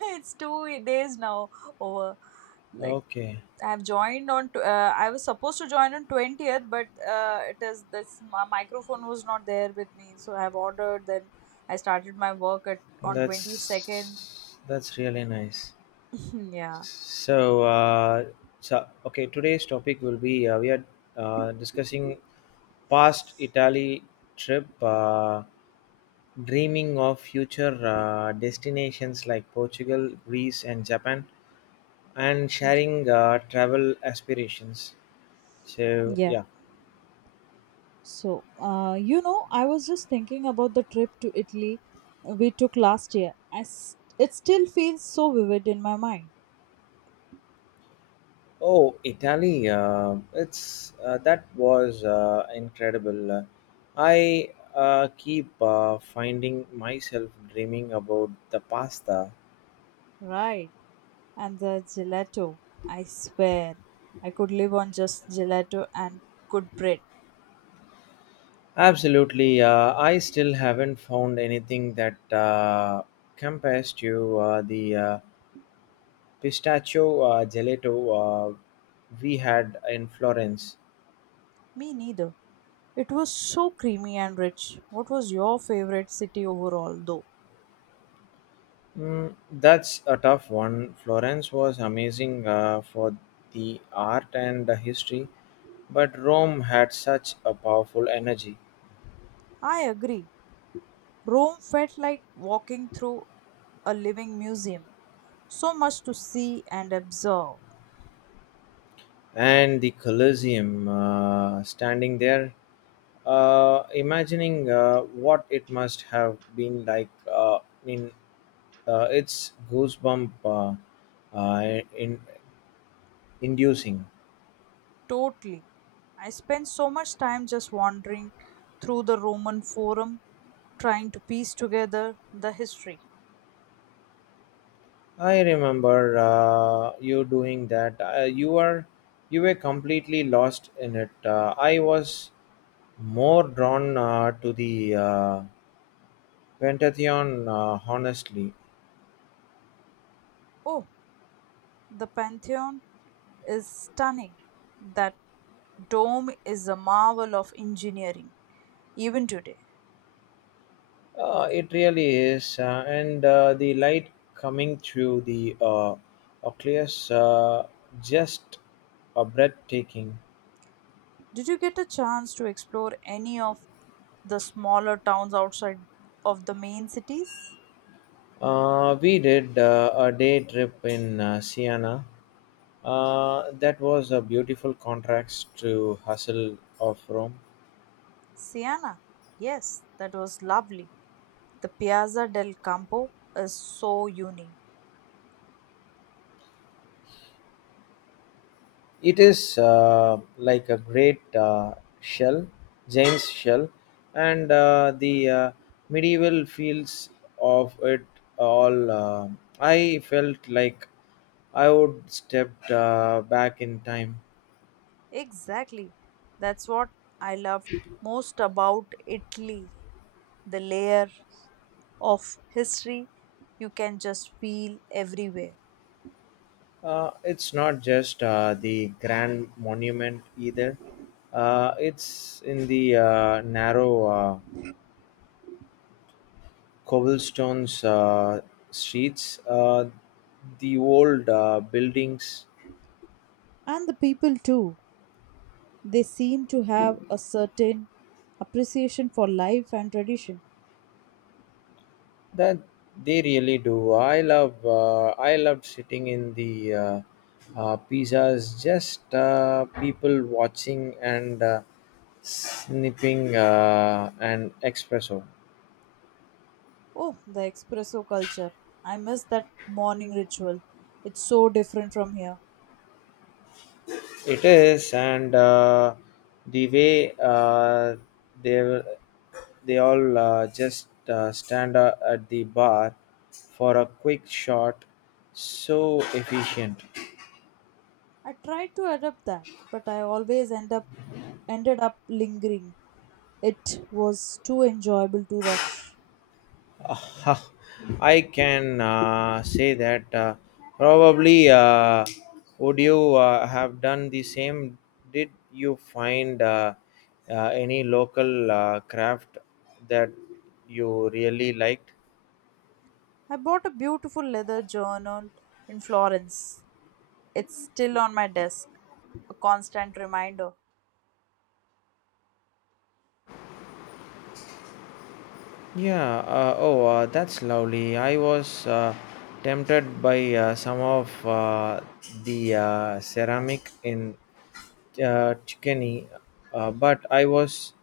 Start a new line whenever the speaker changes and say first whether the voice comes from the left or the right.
right: It's 2 days now over, like,
left: Okay,
right: I was supposed to join on 20th, but it is this my microphone was not there with me, so I've ordered, then I started my work at on 22nd.
left: that's really nice.
right: Yeah.
left: So, uh, so, today's topic will be we are discussing past Italy trip, dreaming of future destinations like Portugal, Greece, and Japan, and
right: Y-
left: sharing travel aspirations. So,
right: Yeah.
left: yeah.
right: So, I was just thinking about the trip to Italy we took last year. I s- it still feels so vivid in my mind.
left: Oh, Italy! It's that was incredible. I keep finding myself dreaming about the pasta.
right: Right. And the gelato, I swear, I could live on just gelato and good bread.
left: Absolutely, I still haven't found anything that compares to the pistachio gelato we had in Florence.
right: Me neither. It was so creamy and rich. What was your favorite city overall, though?
left: Mm, that's a tough one. Florence was amazing for the art and the history, but Rome had such a powerful energy.
right: I agree. Rome felt like walking through a living museum. So much to see and observe.
left: And the Colosseum, standing there, imagining what it must have been like in its goosebump in inducing.
right: Totally. I spent so much time just wandering through the Roman Forum, trying to piece together the history.
left: I remember you doing that. You were completely lost in it. I was more drawn to the Pentathlon, honestly.
right: Oh, the Pantheon is stunning. That dome is a marvel of engineering, even today.
left: It really is, and the light coming through the Oculus just a breathtaking.
right: Did you get a chance to explore any of the smaller towns outside of the main cities?
left: We did a day trip in Siena. That was a beautiful contrast to hustle of Rome.
right: Siena. Yes, that was lovely. The Piazza del Campo is so unique.
left: It is like a great shell, James shell, and the medieval fields of it all. I felt like I would stepped back in time.
right: Exactly. That's what I loved most about Italy. The layer of history you can just feel everywhere.
left: It's not just the grand monument either. It's in the narrow, cobblestones streets, the old buildings
right: And the people too. They seem to have a certain appreciation for life and tradition.
left: that they really do. I loved sitting in the pizzas, just people watching and snipping an espresso.
right: Oh, the espresso culture. I miss that morning ritual. It's so different from here.
left: It is, and the way they were- they all just stand at the bar for a quick shot, so efficient.
right: I tried to adapt that, but I always ended up lingering. It was too enjoyable to rush.
left: Ah, I can say that probably would you have done the same? Did you find any local craft that you really liked?
right: I bought a beautiful leather journal in Florence. It's still on my desk, a constant reminder.
left: Yeah, oh, that's lovely. I was tempted by some of the ceramic in Chikini, but I was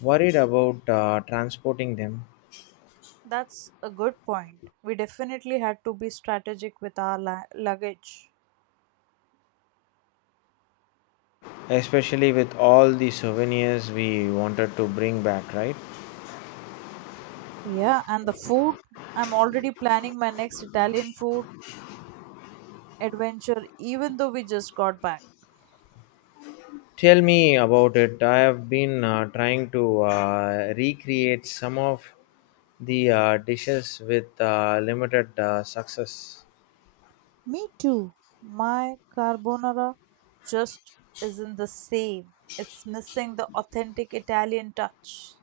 left: worried about transporting them,
right: That's a good point. We definitely had to be strategic with our luggage.
left: especially with all the souvenirs we wanted to bring back, right?
right: Yeah, and the food. I'm already planning my next Italian food adventure, even though we just got back.
left: Tell me about it. I have been trying to recreate some of the dishes with limited success.
right: Me too. My carbonara just isn't the same. It's missing the authentic Italian touch.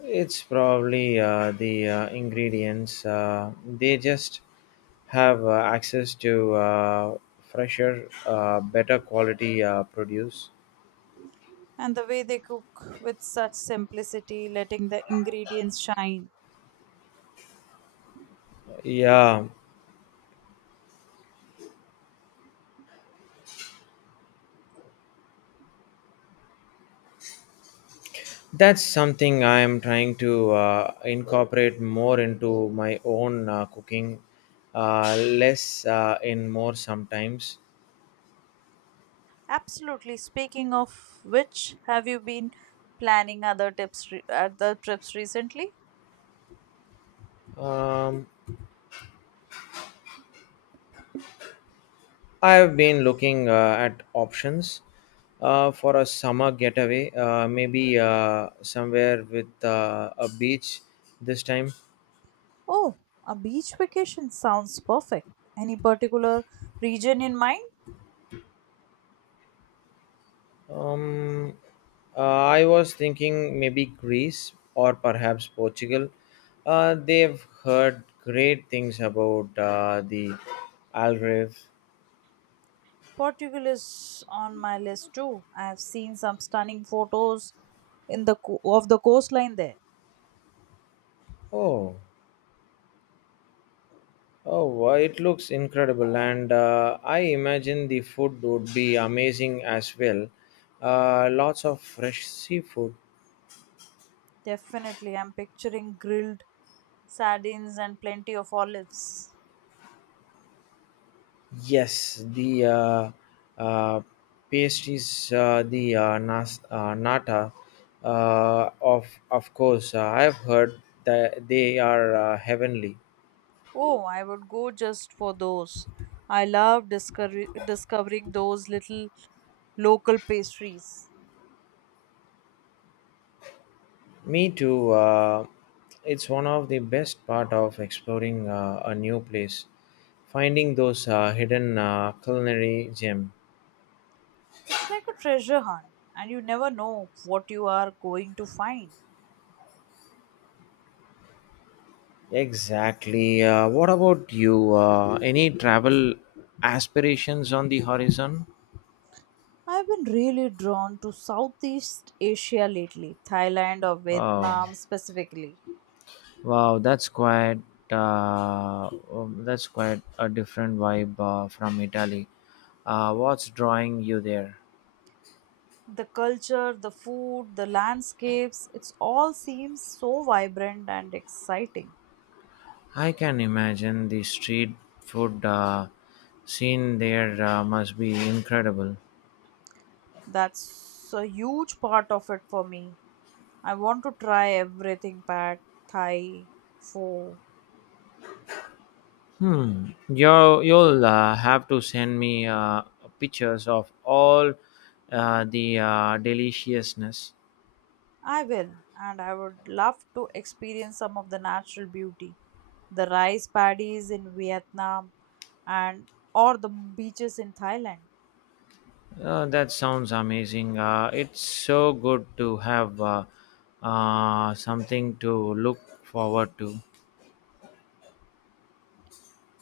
left: It's probably the ingredients. They just have access to fresher, better quality produce.
right: And the way they cook with such simplicity, letting the ingredients shine.
left: Yeah, that's something I am trying to incorporate more into my own cooking, less in more sometimes.
right: Absolutely. Speaking of which, have you been planning other trips recently?
left: Um, I have been looking at options for a summer getaway, maybe somewhere with a beach this time.
right: Oh, a beach vacation sounds perfect. Any particular region in mind?
left: Um, I was thinking maybe Greece or perhaps Portugal. They've heard great things about the Algarve.
right: Portugal is on my list too. I have seen some stunning photos of the coastline there.
left: Oh. Oh, wow, it looks incredible, and I imagine the food would be amazing as well. Lots of fresh seafood.
right: Definitely, I'm picturing grilled sardines and plenty of olives.
left: Yes, the uh, pastries, the nata, of course. I've heard that they are heavenly.
right: Oh, I would go just for those. I love discovering those little local pastries.
left: Me too. It's one of the best part of exploring a new place, finding those hidden culinary gem.
right: It's like a treasure hunt, and you never know what you are going to find.
left: Exactly. What about you? Any travel aspirations on the horizon?
right: I've been really drawn to Southeast Asia lately, Thailand or
left: Oh,
right: Vietnam specifically.
left: wow, that's quite a different vibe from Italy. What's drawing you there?
right: The culture, the food, the landscapes, it's all seems so vibrant and exciting.
left: I can imagine the street food scene there must be incredible.
right: That's a huge part of it for me. I want to try everything, pad thai, pho.
left: Hmm. You'll have to send me pictures of all the deliciousness.
right: I will, and I would love to experience some of the natural beauty, the rice paddies in Vietnam, and or the beaches in Thailand.
left: That sounds amazing. It's so good to have something to look forward to.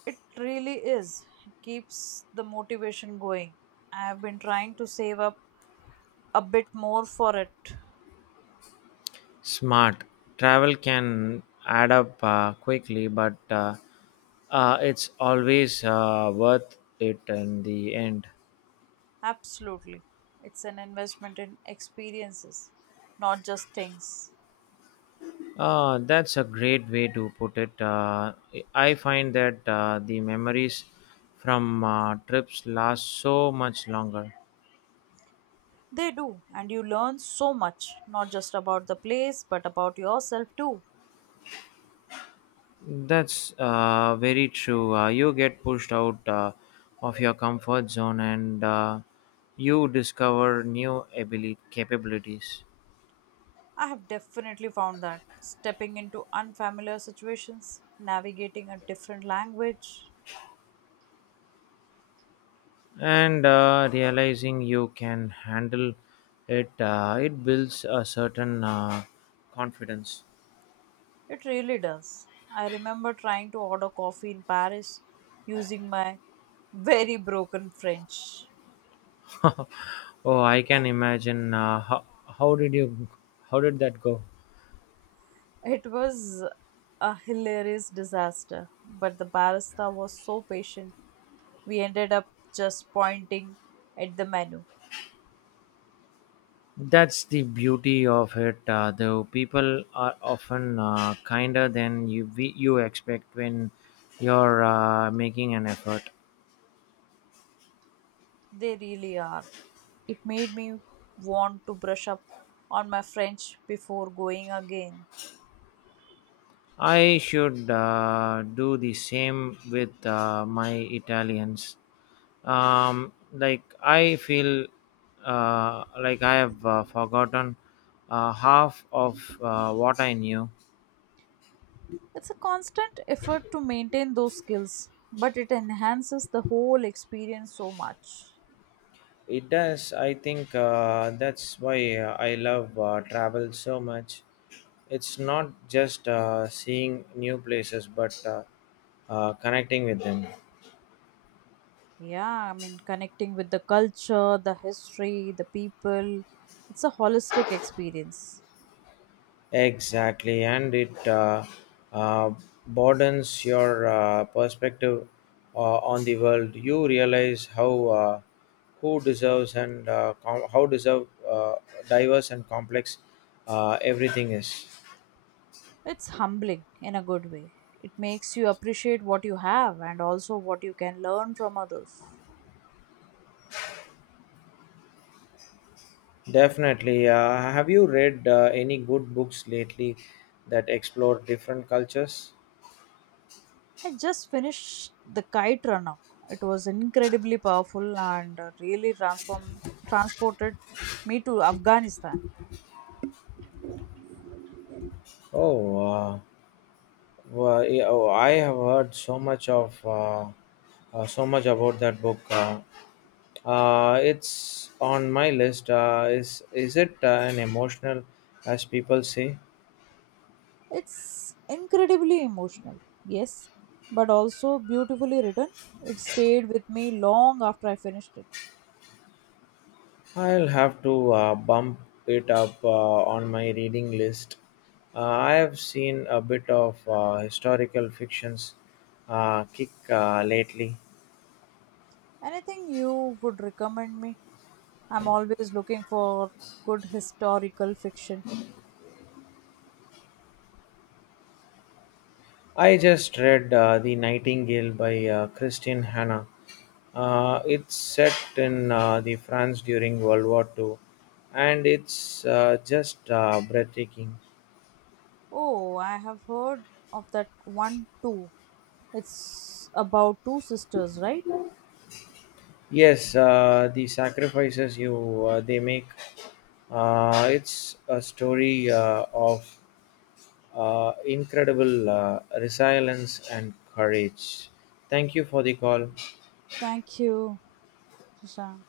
right: It really is, keeps the motivation going. I have been trying to save up a bit more for it.
left: Smart. Travel can add up quickly, but it's always worth it in the end.
right: Absolutely, it's an investment in experiences, not just things.
left: That's a great way to put it. I find that the memories from trips last so much longer.
right: They do, and you learn so much, not just about the place, but about yourself too.
left: That's very true. You get pushed out of your comfort zone and you discover new capabilities.
right: I have definitely found that stepping into unfamiliar situations, navigating a different language,
left: And realizing you can handle it, it builds a certain confidence.
right: it really does. I remember trying to order coffee in Paris using my very broken French.
left: Oh, I can imagine. How did you? How did that go?
right: It was a hilarious disaster, but the barista was so patient, we ended up just pointing at the menu.
left: That's the beauty of it, though. People are often kinder than you expect when you're making an effort.
right: They really are. It made me want to brush up on my French before going again.
left: I should do the same with my Italians. Like I feel like I have forgotten half of what I knew.
right: It's a constant effort to maintain those skills, but it enhances the whole experience so much.
left: It does. I think that's why I love travel so much. It's not just seeing new places, but connecting with them.
right: Yeah, I mean, connecting with the culture, the history, the people, it's a holistic experience.
left: Exactly, and it uh, broadens your perspective on the world. You realize how who deserves and com- how deserve diverse and complex everything is.
right: It's humbling in a good way. It makes you appreciate what you have and also what you can learn from others.
left: Definitely. Have you read any good books lately that explore different cultures?
right: I just finished The Kite Runner. It was incredibly powerful and really transformed transported me to Afghanistan.
left: Oh, uh, oh, I have heard so much about that book. It's on my list. Is it an emotional, as people say?
right: It's incredibly emotional, yes, but also beautifully written. It stayed with me long after I finished it.
left: I'll have to bump it up on my reading list. I have seen a bit of historical fictions kick lately.
right: Anything you would recommend me? I'm always looking for good historical fiction.
left: I just read The Nightingale by Christine Hanna. It's set in the France during World War II, and it's just breathtaking.
right: Oh, I have heard of that one too. It's about two sisters, right?
left: Yes, the sacrifices you they make. It's a story of incredible resilience and courage. Thank you for the call.
right: Thank you. 是啊，